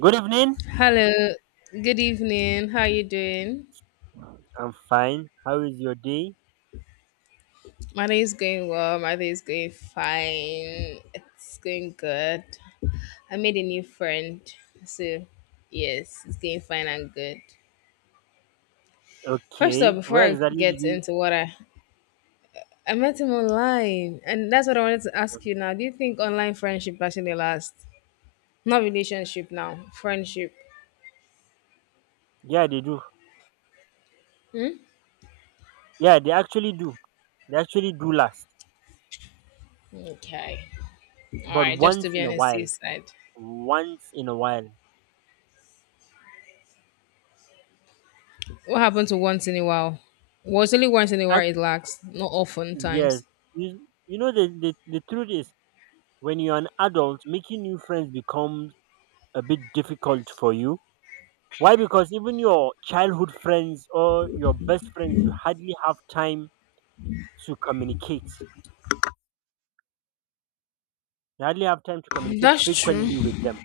Good evening. Hello, good evening. How are you doing? I'm fine. How is your day? My day is going well. My day is going fine. It's going good. I made a new friend. So, yes, it's going fine and good. First of Okay. all, before Where I exactly did get you? into what I met him online, and that's what I wanted to ask you now. Do you think online friendship actually lasts? Not relationship now, friendship. Yeah, they do. Yeah, they actually do. They actually do last, Okay. All but right, just once to be in on a the while. safe side. Once in a while. What happened to once in a while? Was only once in a while Act- it lacks, not often yes. times. You, you know the truth is when you're an adult, making new friends becomes a bit difficult for you. Why? Because even your childhood friends or your best friends, you hardly have time to communicate. You hardly have time to communicate That's true. frequently with them.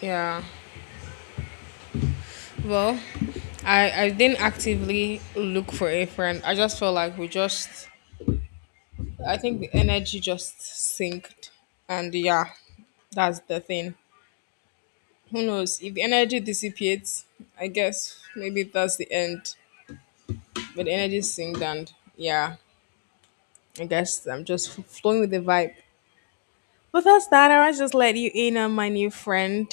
Yeah. Well, I didn't actively look for a friend. I just felt like we just, I think the energy just synced and yeah, that's the thing. Who knows? If the energy dissipates, I guess maybe that's the end. But the energy synced and yeah, I guess I'm just flowing with the vibe. But that's that. I was just let you in on my new friend,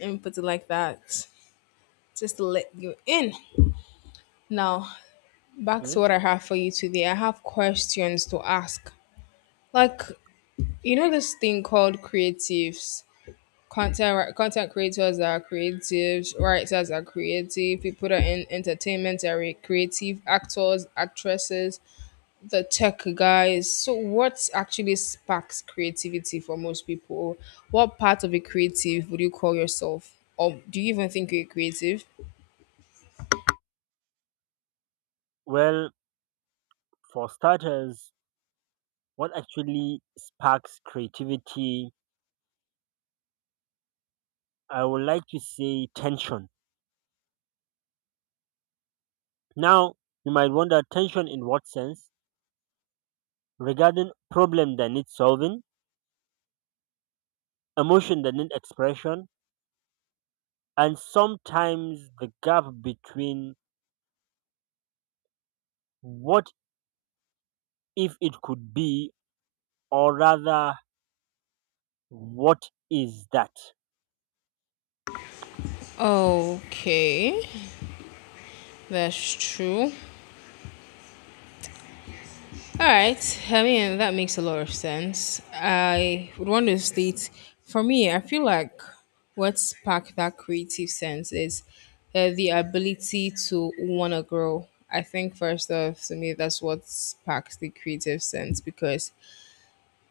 and put it like that just to let you in. Now, back Hmm? to what I have for you today. I have questions to ask. Like, you know, this thing called creatives, content creators are creatives, writers are creative, people that are in entertainment are creative, actors, actresses, the tech guys. So, what actually sparks creativity for most people? What part of a creative would you call yourself? Or do you even think you're creative? Well, for starters, what actually sparks creativity, I would like to say tension. Now, you might wonder tension in what sense? Regarding problem that needs solving, emotion that needs expression, and sometimes the gap between what if it could be, or rather, what is that? Okay, that's true. All right, I mean, that makes a lot of sense. I would want to state, for me, I feel like what sparked that creative sense is the ability to want to grow. I think, first off, to me, that's what sparks the creative sense because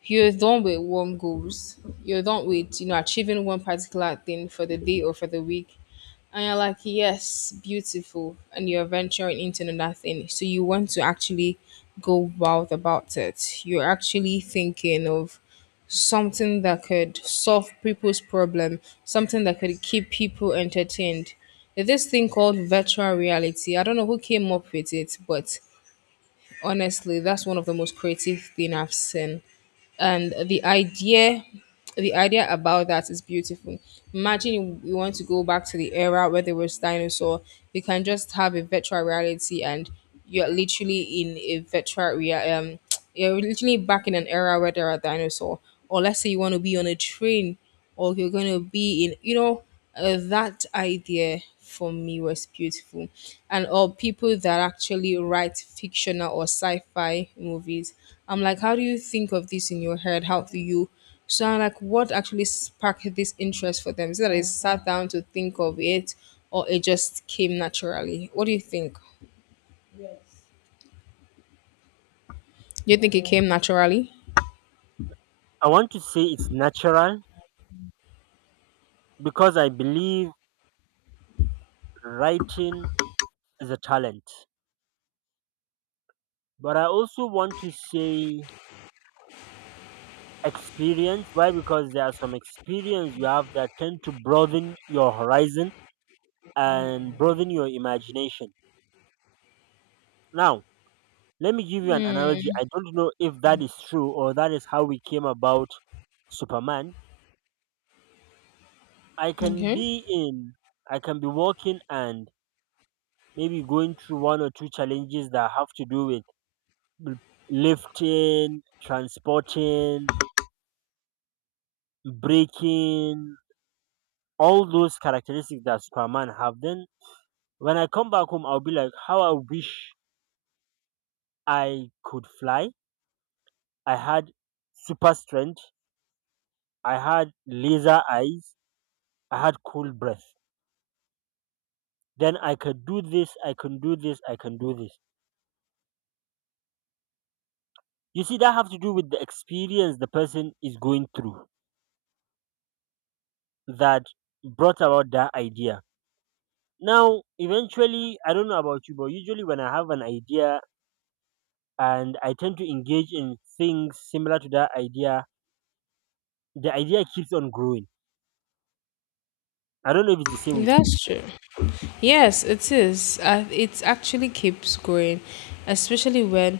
you're done with one goals. You're done with, you know, achieving one particular thing for the day or for the week, and you're like, yes, beautiful, and you're venturing into another thing. So you want to actually go wild about it. You're actually thinking of something that could solve people's problem, something that could keep people entertained. There's this thing called virtual reality. I don't know who came up with it, but honestly, that's one of the most creative thing I've seen, and the idea, the idea about that is beautiful. Imagine you want to go back to the era where there was dinosaur. You can just have a virtual reality, and you're literally in a virtual rea-, you're literally back in an era where there are dinosaur. Or let's say you want to be on a train, or you're going to be in, that idea for me was beautiful, and all people that actually write fictional or sci-fi movies. I'm like, how do you think of this in your head? How do you? So I'm like, what actually sparked this interest for them? Is it that they sat down to think of it or it just came naturally? What do you think? Do you think it came naturally? I want to say it's natural because I believe writing is a talent. But I also want to say experience why because there are some experience you have that tend to broaden your horizon and broaden your imagination now. Let me give you an analogy. I don't know if that is true or that is how we came about Superman. i can Okay, be in I can be walking and maybe going through one or two challenges that have to do with l- lifting, transporting, breaking, all those characteristics that Superman have. Then when I come back home, I'll be like, how I wish I could fly. I had super strength. I had laser eyes. I had cool breath. Then I could do this. I can do this. I can do this. You see, that have to do with the experience the person is going through that brought about that idea. Now, eventually, I don't know about you, but usually when I have an idea and I tend to engage in things similar to that idea, the idea keeps on growing. I don't know if it's the same with you. that's true. Yes, it is. It actually keeps growing, especially when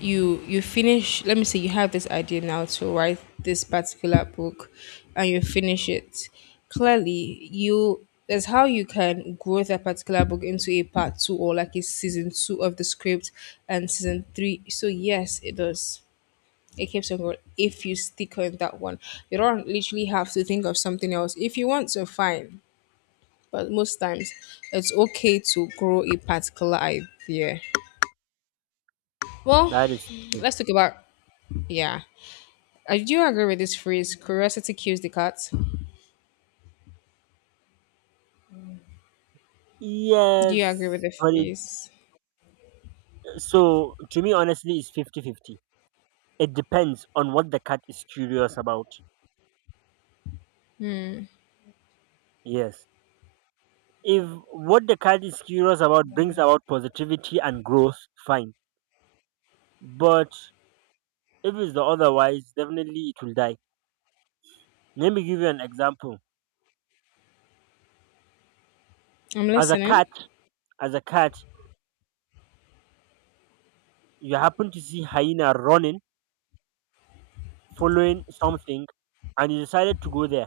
you finish. Let me say you have this idea now to write this particular book, and you finish it. Clearly, you that's how you can grow that particular book into a part two or like a season two of the script and season three. So yes, it does. It keeps on going if you stick on that one. You don't literally have to think of something else. If you want to, fine, but most times it's okay to grow a particular idea. Well, That is let's talk about, yeah. Do you agree with this phrase? Curiosity kills the cat. Do you agree with Yes, the but it, phrase? so to me, honestly, it's 50-50. It depends on what the cat is curious about. Yes. If what the cat is curious about brings about positivity and growth, fine. But if it's the otherwise, definitely it will die. Let me give you an example. I'm As a listening. cat, as a cat, you happen to see hyena running, following something, and you decided to go there.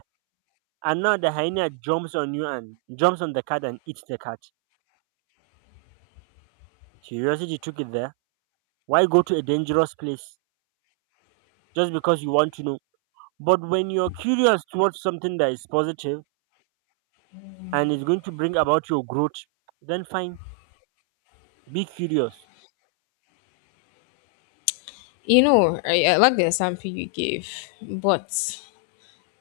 And now the hyena jumps on you and jumps on the cat and eats the cat. Curiosity took it there. Why go to a dangerous place just because you want to know? But when you're curious towards something that is positive and is going to bring about your growth, then fine, be curious. You know, I like the example you gave, but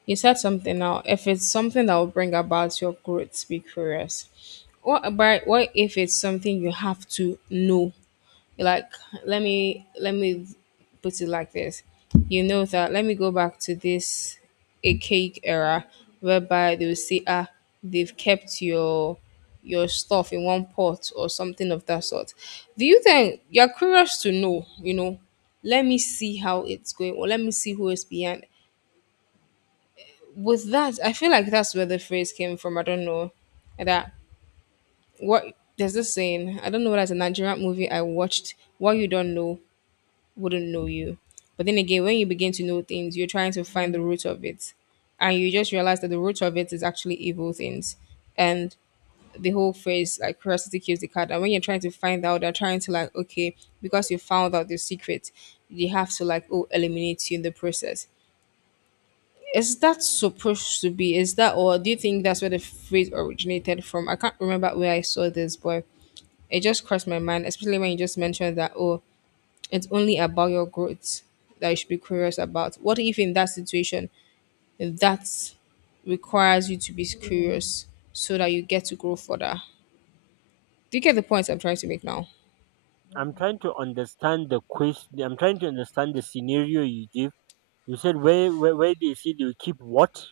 you said something now. If it's something that will bring about your growth, be curious. What about, what if it's something you have to know, like, let me put it like this. You know that, let me go back to this archaic era whereby they will say, ah, they've kept your stuff in one pot or something of that sort. Do you think you're curious to know, let me see how it's going or let me see who is behind? With that, I feel like that's where the phrase came from. I don't know. That, what, there's this saying. I don't know whether it's a Nigerian movie I watched. What you don't know wouldn't know you. But then again, when you begin to know things, you're trying to find the root of it. And you just realize that the root of it is actually evil things. And the whole phrase, like, curiosity kills the cat. And when you're trying to find out, they're trying to, like, okay, because you found out the secret, they have to, like, oh, eliminate you in the process. Is that supposed to be? Is that, or do you think that's where the phrase originated from? I can't remember where I saw this, but it just crossed my mind, especially when you just mentioned that, oh, it's only about your growth that you should be curious about. What if in that situation that requires you to be curious so that you get to grow further? Do you get the point I'm trying to make now? I'm trying to understand the quest. I'm trying to understand the scenario you give. You said where they say they will keep what?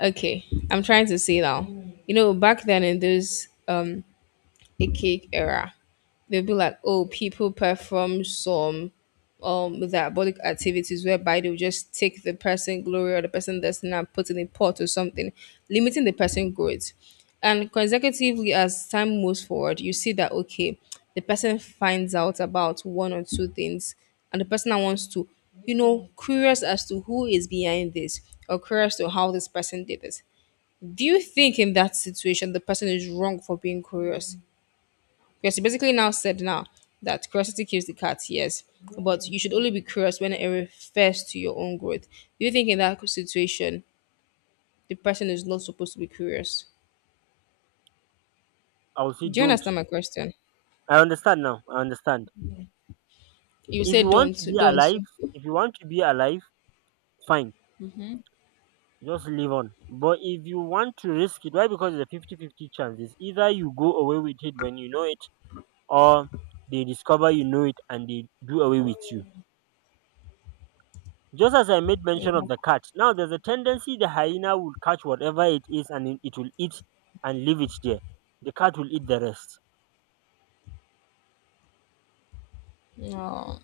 Okay, I'm trying to say now. You know, back then in those a cake era. They'll be like, oh, people perform some diabolic activities whereby they'll just take the person glory or the person destiny and put in a pot or something, limiting the person growth. And consecutively, as time moves forward, you see that, okay, the person finds out about one or two things, and the person that wants to, curious as to who is behind this or curious to how this person did this. Do you think in that situation the person is wrong for being curious? Because he basically now said now that curiosity kills the cat, yes, but you should only be curious when it refers to your own growth. Do you think in that situation the person is not supposed to be curious? I will say Do you don't. understand my question? I understand now. I understand. You If say you want don't, to be don't. Alive, fine. Just live on. But if you want to risk it, why? Because it's a 50 fifty chance. It's either you go away with it when you know it or they discover you know it and they do away with you. Just as I made Yeah. mention of the cat, now there's a tendency the hyena will catch whatever it is and it will eat and leave it there. The cat will eat the rest. No,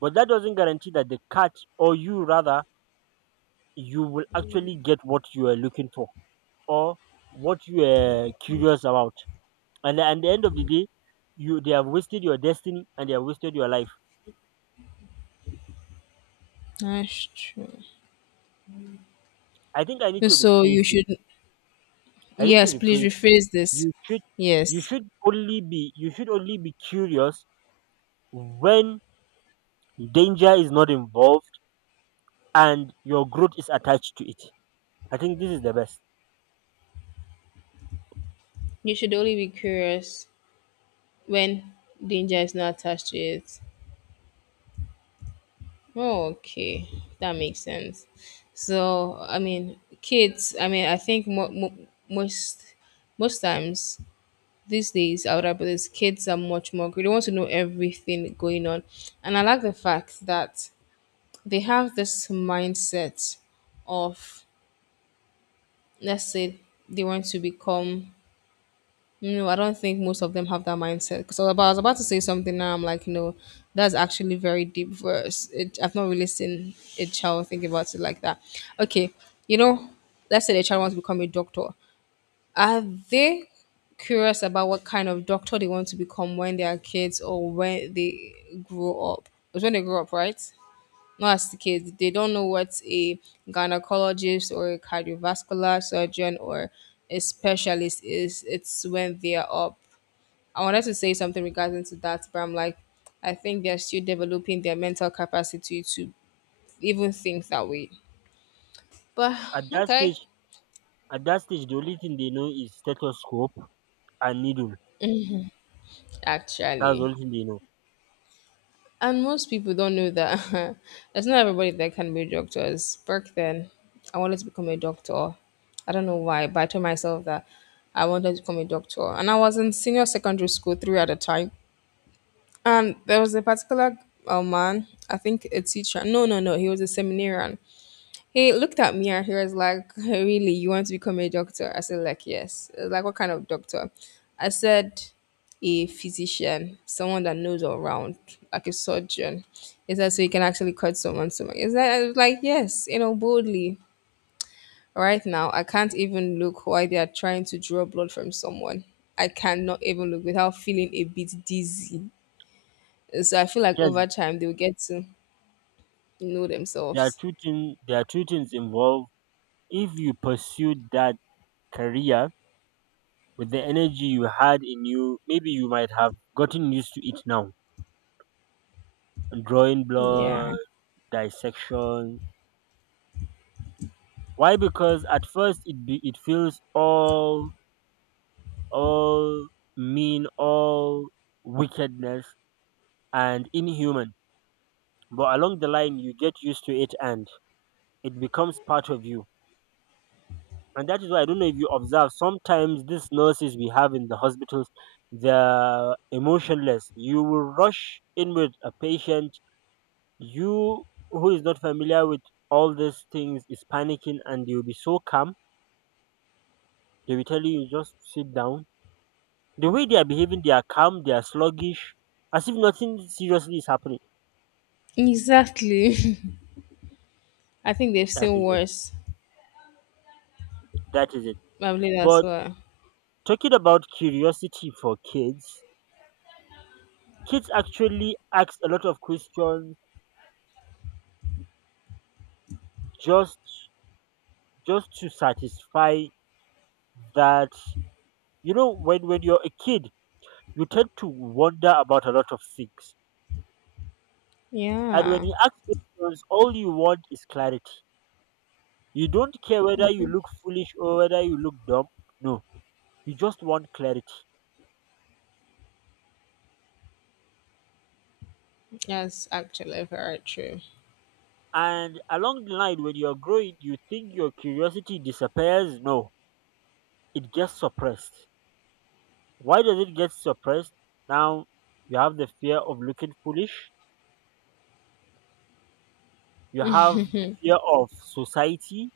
But that doesn't guarantee that the cat, or you rather, you will actually get what you are looking for or what you are curious about. And at the end of the day, you they have wasted your destiny and they have wasted your life. that's true. I think I need to So rephrase you this. should, I need to yes, please rephrase rephrase this. You should You Yes, should only be curious when danger is not involved and your growth is attached to it. I think this is the best. you should only be curious when danger is not attached to it. Oh, okay, that makes sense. So, I mean, kids, I mean, I think most times these days, our brothers, kids are much more, they want to know everything going on. And I like the fact that they have this mindset of, let's say, they want to become, no, I don't think most of them have that mindset. Because I was about to say something now. I'm like, no, that's actually very deep verse. It, I've not really seen a child think about it like that. Okay, you know, let's say the child wants to become a doctor. Are they curious about what kind of doctor they want to become when they are kids or when they grow up? It's when they grow up, right? Not as the kids. They don't know what a gynecologist or a cardiovascular surgeon or a specialist is. It's when they are up. I wanted to say something regarding to that, but I'm like, I think they're still developing their mental capacity to even think that way. But At that okay, stage at that stage the only thing they know is stethoscope and needle. That's the actually, only thing they know. and most people don't know that. It's not everybody that can be doctors. Back then, I wanted to become a doctor. I don't know why, but I told myself that I wanted to become a doctor, and I was in senior secondary school three at the time, and there was a particular man. I think a teacher. No, no, no. He was a seminarian. He looked at me and he was like, really, you want to become a doctor? I said, like, yes. He was like, what kind of doctor? I said, a physician, someone that knows all around, like a surgeon. He said, so you can actually cut someone stomach. Is that? I was like, yes, you know, boldly. Right now, I can't even look why they are trying to draw blood from someone. I cannot even look without feeling a bit dizzy. So I feel like Yes, over time they will get to know themselves. There are two things involved. If you pursued that career with the energy you had in you, maybe you might have gotten used to it now. Drawing Yeah. blood, dissection. Why? Because at first it feels all all wickedness and inhuman. But along the line, you get used to it and it becomes part of you. And that is why I don't know if you observe. Sometimes these nurses we have in the hospitals, they're emotionless. You will rush in with a patient. You who is not familiar with all these things is panicking, and they'll be so calm. They will tell you, you just sit down. The way they are behaving, they are calm, they are sluggish, as if nothing seriously is happening. Exactly. I think they've That seen is it. worse. That is it. Probably that's But why. talking about curiosity for kids, kids actually ask a lot of questions just just to satisfy that. You know, when you're a kid you tend to wonder about a lot of things, and when Yeah, you ask questions all you want is clarity. You don't care whether you look foolish or whether you look dumb. No, you just want clarity. that's actually very true. And along the line, when you're growing, you think your curiosity disappears. No, it gets suppressed. Why does it get suppressed? Now you have the fear of looking foolish, you have the fear of society,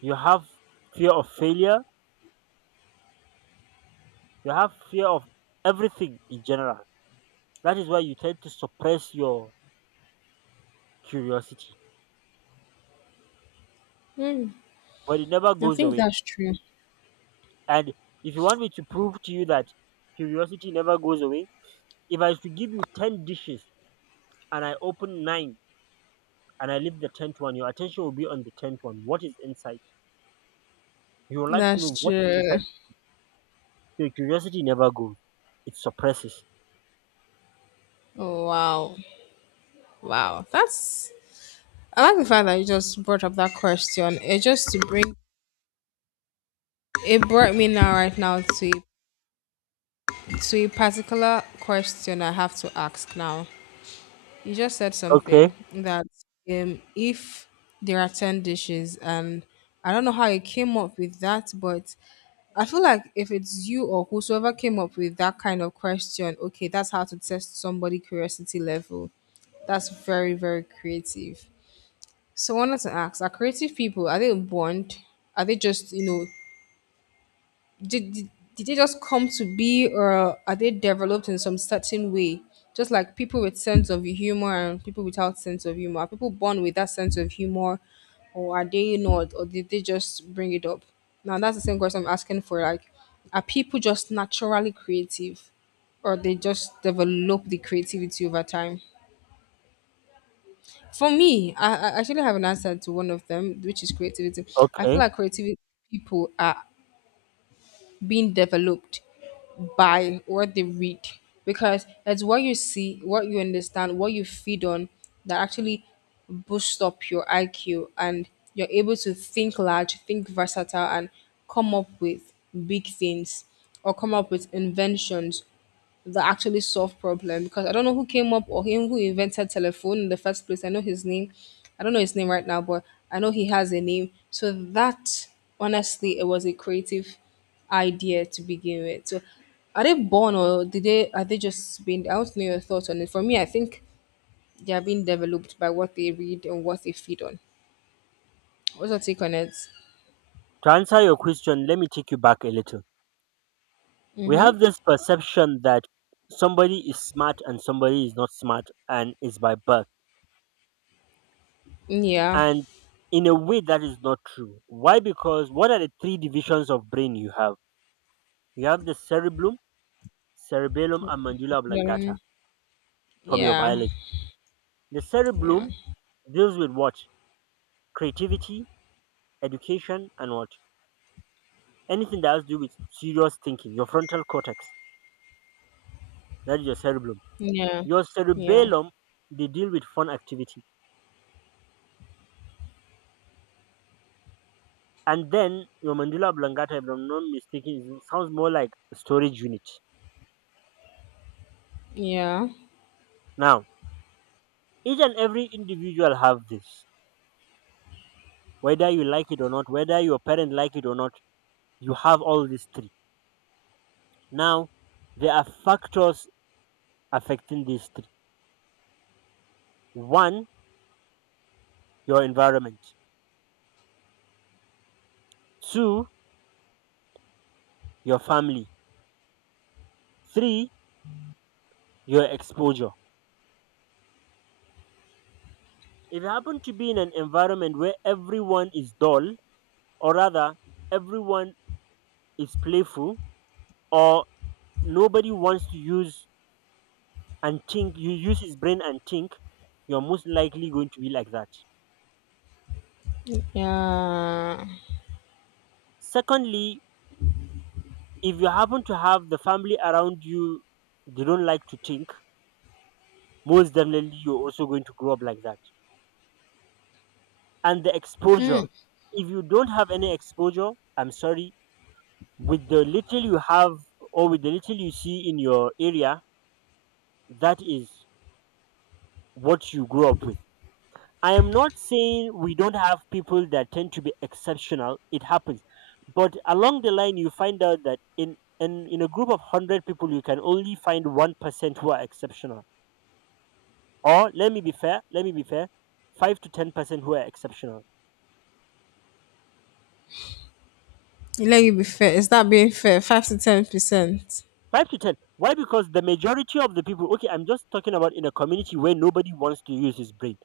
you have fear of failure, you have fear of everything in general. That is why you tend to suppress your curiosity, but it never I goes think away. that's true. And if you want me to prove to you that curiosity never goes away, if I was to give you 10 dishes and I open 9, and I leave the tenth one, your attention will be on the tenth one. What is inside? You would like to know That's what is true. inside. Your curiosity never goes. It suppresses. Oh, wow. Wow. That's. I like the fact that you just brought up that question. It just to bring. It brought me now, right now, to a-, to a particular question I have to ask now. You just said Okay, something that if there are ten dishes, and I don't know how you came up with that, but I feel like if it's you or whosoever came up with that kind of question, okay, that's how to test somebody' curiosity level. That's very, very creative. So I wanted to ask, are creative people, are they born? Are they just, did, did did they just come to be, or are they developed in some certain way, just like people with sense of humor and people without sense of humor? Are people born with that sense of humor, or are they not, or did they just bring it up? Now that's the same question I'm asking, for like, are people just naturally creative, or they just develop the creativity over time? For me, I actually have an answer to one of them, which is creativity. I feel okay. like creativity, people are being developed buy what they read, because it's what you see, what you understand, what you feed on, that actually boosts up your IQ, and you're able to think large, think versatile, and come up with big things, or come up with inventions that actually solve problem. Because I don't know who came up, or him who invented telephone in the first place. I know his name. I don't know his name right now, but I know he has a name. So that, honestly, it was a creative idea to begin with. So are they born, or did they, are they just being, I want to know your thoughts on it. For me, I think they are being developed by what they read and what they feed on. What's your take on it? To answer your question, let me take you back a little. We have this perception that somebody is smart and somebody is not smart and is by birth. Yeah. And in a way that is not true. Why? Because what are the three divisions of brain you have? You have the cerebellum and mandula oblongata Mm, from your yeah. biology. The Yeah. cerebellum deals with what? Creativity, education, and what? Anything that has to do with serious thinking, your frontal cortex, that is your cerebellum. Yeah. Your Yeah. cerebellum, they deal with fun activity. And then your mandula oblongata, if I'm not mistaken, is- sounds more like a storage unit. Yeah. Now, each and every individual have this, whether you like it or not, whether your parents like it or not, you have all these three. Now, there are factors affecting these three. One, your environment. Two, your family. Three, your exposure. If you happen to be in an environment where everyone is dull, or rather, everyone is playful, or nobody wants to use and think, you use his brain and think, you're most likely going to be like that. Yeah. Secondly, if you happen to have the family around you, they don't like to think, most definitely you're also going to grow up like that. And the exposure, Hmm. if you don't have any exposure, I'm sorry, with the little you have or with the little you see in your area, that is what you grew up with. I am not saying we don't have people that tend to be exceptional. It happens. But along the line, you find out that in a group of 100 people, you can only find 1% who are exceptional. Or, let me be fair, 5 to 10% who are exceptional. Let you be fair. Is that being fair? 5 to 10%. Five to ten, why? Because the majority of the people, okay, I'm just talking about in a community where nobody wants to use his brain,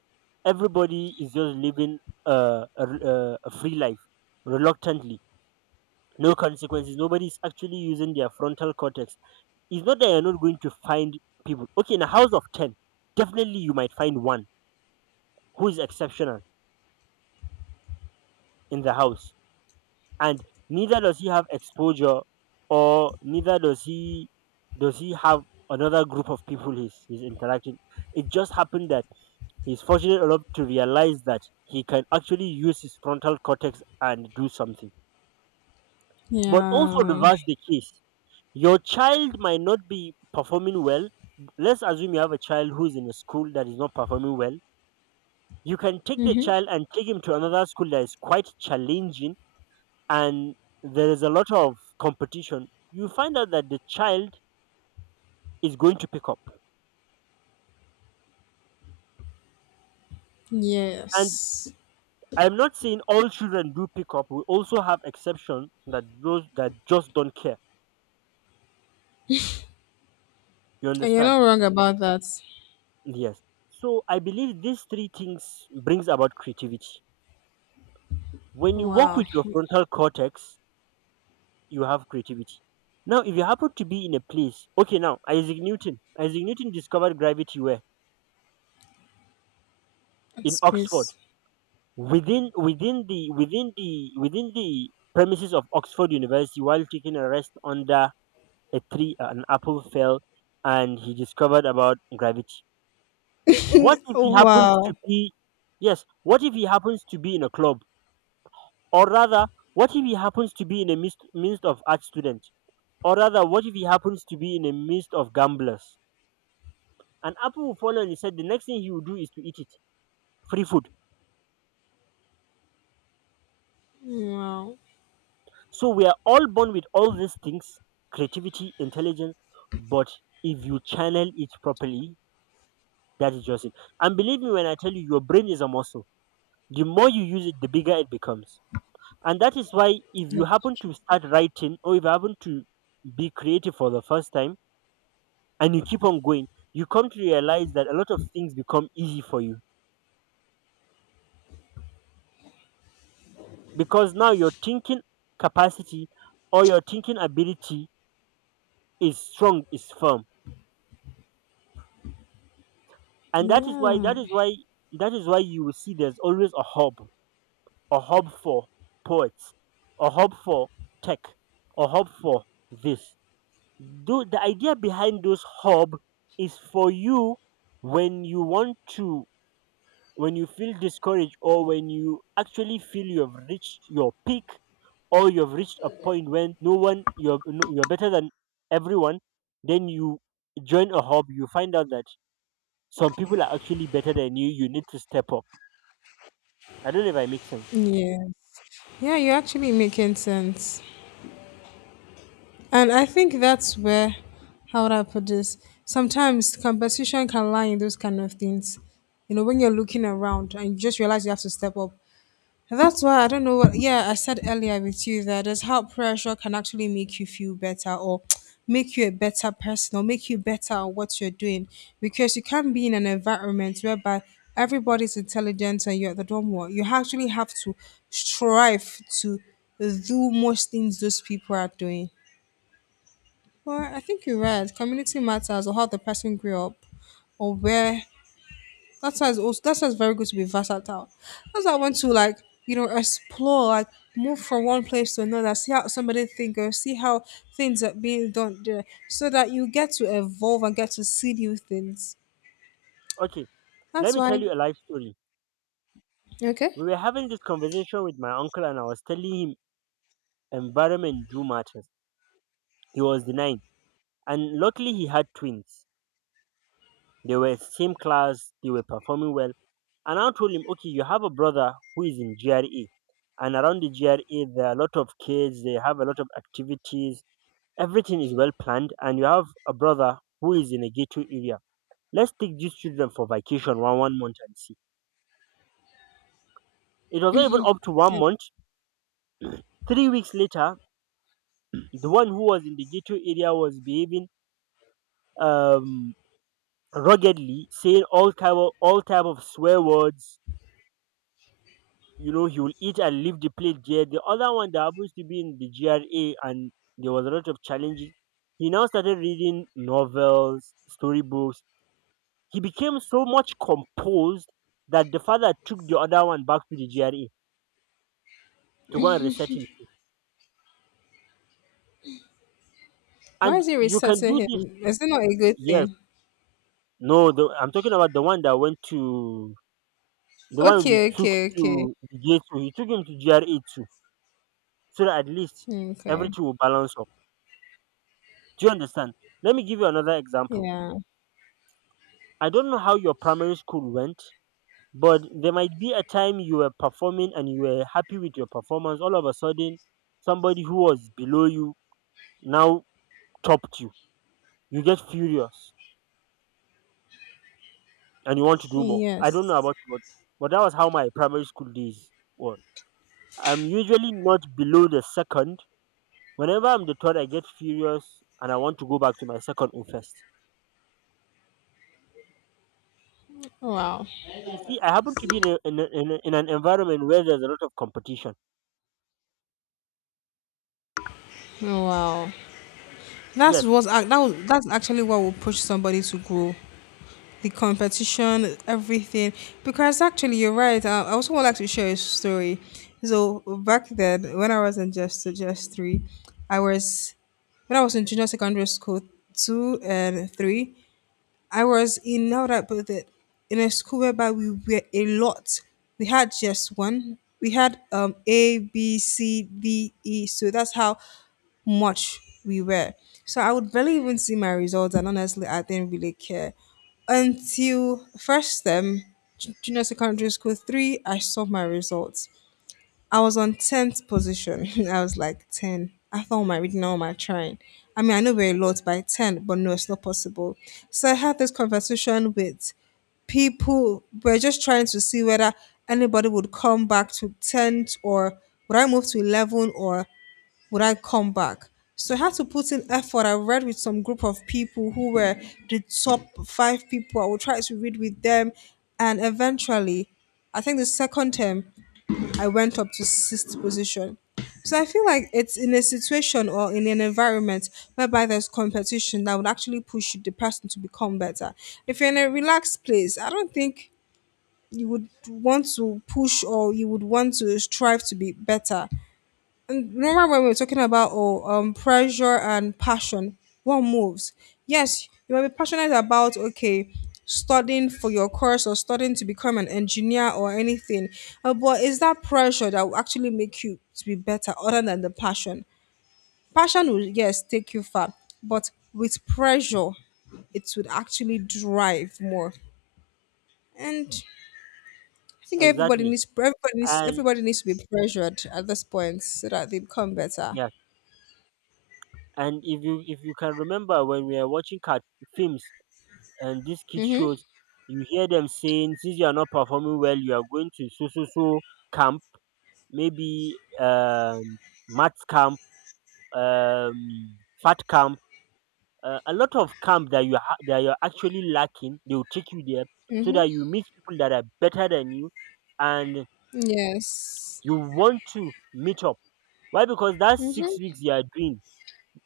everybody is just living a free life reluctantly, no consequences. Nobody is actually using their frontal cortex. It's not that you're not going to find people. Okay, in a house of 10, definitely you might find one who is exceptional in the house, and neither does he have exposure or neither does he have another group of people he's interacting. It just happened that he's fortunate enough to realize that he can actually use his frontal cortex and do something. But also Yeah. reverse the case, your child might not be performing well. Let's assume you have a child who's in a school that is not performing well. You can take the child and take him to another school that is quite challenging, and there is a lot of competition, you find out that the child is going to pick up. And Yes. I'm not saying all children do pick up. We also have exceptions, that those that just don't care. You And you're understand? not wrong about that. Yes. So I believe these three things brings about creativity. When you work Wow. with your frontal cortex, you have creativity. Now, if you happen to be in a place, okay, now Isaac Newton discovered gravity where in Oxford Space. within the premises of Oxford University while taking a rest under a tree an apple fell and he discovered about gravity. What if Oh, he happens to wow. be, yes, what if he happens to be in a club, or rather what if he happens to be in a midst of art students, or rather what if he happens to be in a midst of gamblers? An apple will fall and he said the next thing he will do is to eat it. Free food. Wow. So we are all born with all these things: creativity, intelligence, but if you channel it properly, that is just it. And believe me when I tell you, your brain is a muscle. The more you use it, the bigger it becomes. And that is why if Yeah. you happen to start writing or if you happen to be creative for the first time and you keep on going, you come to realize that a lot of things become easy for you, because now your thinking capacity or your thinking ability is strong, is firm. And that is why that Yeah. is why that is why you will see there's always a hub, a hub for poets, a hub for tech, a hub for this. Though the idea behind those hub is for you, when you want to, when you feel discouraged or when you actually feel you have reached your peak, or you have reached a point when no one you're no- you're better than everyone, then you join a hub, you find out that some people are actually better than you. You need to step up. I don't know if I make sense. Yeah. Yeah, you're actually making sense. And I think that's where, how would I put this? Sometimes competition can lie in those kind of things. When you're looking around and you just realize you have to step up. That's why I don't know what. Yeah, I said earlier with you that there's how pressure can actually make you feel better, or make you a better person, or make you better at what you're doing, because you can't be in an environment whereby everybody's intelligent and you're the dumb one. You actually have to strive to do most things those people are doing. Well, I think you're right. Community matters, or how the person grew up, or where. That sounds also, that sounds very good to be versatile. That's why I want to, like, explore, like, move from one place to another, see how somebody think or see how things are being done there, so that you get to evolve and get to see new things. Okay, That's let me why. tell you a life story. Okay. We were having this conversation with my uncle, and I was telling him environment do matters. He was denying, and luckily he had twins. They were same class. They were performing well, and I told him, okay, you have a brother who is in GRE, and around the GRE there are a lot of kids. They have a lot of activities. Everything is well planned, and you have a brother who is in a ghetto area. Let's take these children for vacation one month and see. It was not even up to one Yeah. month. 3 weeks later, the one who was in the ghetto area was behaving um ruggedly, saying all type of swear words. You know, he will eat and leave the plate there. The other one that happens to be in the GRA, and there was a lot of challenges, he now started reading novels, storybooks. He became so much composed that the father took the other one back to the GRA to go and reset him. Why And is he you can resetting do him? this. Is it not a good Yes. thing? No, I'm talking about the one that went to the one we Okay. took Okay. Okay. to the J2. He took him to GRA too, so that at least Okay. everything will balance up. Do you understand? Let me give you another example. Yeah. I don't know how your primary school went, but there might be a time you were performing and you were happy with your performance. All of a sudden, somebody who was below you now topped you. You get furious and you want to do more. I don't know Yes. about you, but that was how my primary school days were. I'm usually not below the second. Whenever I'm the third, I get furious and I want to go back to my second or first. Oh, wow. So you see, I happen to be in an environment where there's a lot of competition. Oh, wow. That's Yes, what that was, that's actually what will push somebody to grow. The competition, everything. Because actually, you're right. I also would like to share a story. So back then, when I was in just three, I was when I was in junior secondary school two and three. I was in now that but the- In a school whereby we were a lot. We had just one. We had A B C D E. So that's how much we were. So I would barely even see my results, and honestly, I didn't really care until first term, junior secondary school three. I saw my results. I was on 10th position. I was like 10. I thought, am I reading? Now am I trying? I mean, I know we're a lot by 10, but no, it's not possible. So I had this conversation with people. We're just trying to see whether anybody would come back to 10th, or would I move to 11, or would I come back? So I had to put in effort. I read with some group of people who were the top five people. I would try to read with them. And eventually, I think the second term, I went up to sixth position. So I feel like it's in a situation or in an environment whereby there's competition that would actually push the person to become better. If you're in a relaxed place, I don't think you would want to push or you would want to strive to be better. And remember when we were talking about oh, pressure and passion, what moves? Yes, you might be passionate about, okay, studying for your course, or studying to become an engineer, or anything, but is that pressure that will actually make you to be better other than the passion? Passion will yes take you far, but with pressure, it would actually drive more. And I think everybody exactly. needs everybody needs And everybody needs to be pressured at this point so that they become better. yeah, and if you can remember when we are watching cat films and these kids Mm-hmm. shows, you hear them saying, since you are not performing well, you are going to so so so camp, maybe maths camp, um, fat camp, a lot of camp that you're actually lacking, they will take you there so Mm-hmm. that you meet people that are better than you, and Yes. you want to meet up. Why? Because that Mm-hmm. 6 weeks you are doing,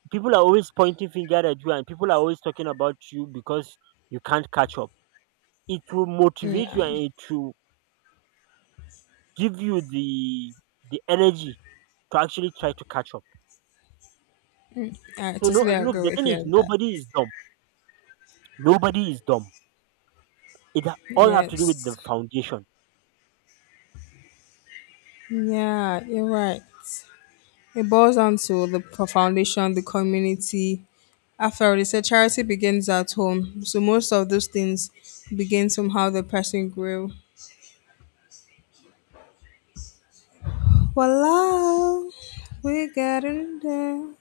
people are always pointing finger at you and people are always talking about you because you can't catch up. It will Yeah, motivate you and it will give you the energy to actually try to catch up. I So no, totally look, the agree with thing you is on that. nobody is dumb, nobody is dumb, all have to do with the Yes. foundation. Yeah, you're right. It boils down to the foundation, the community. After all, they said charity begins at home. So most of those things begin from how the person grew. Voila, we're getting there.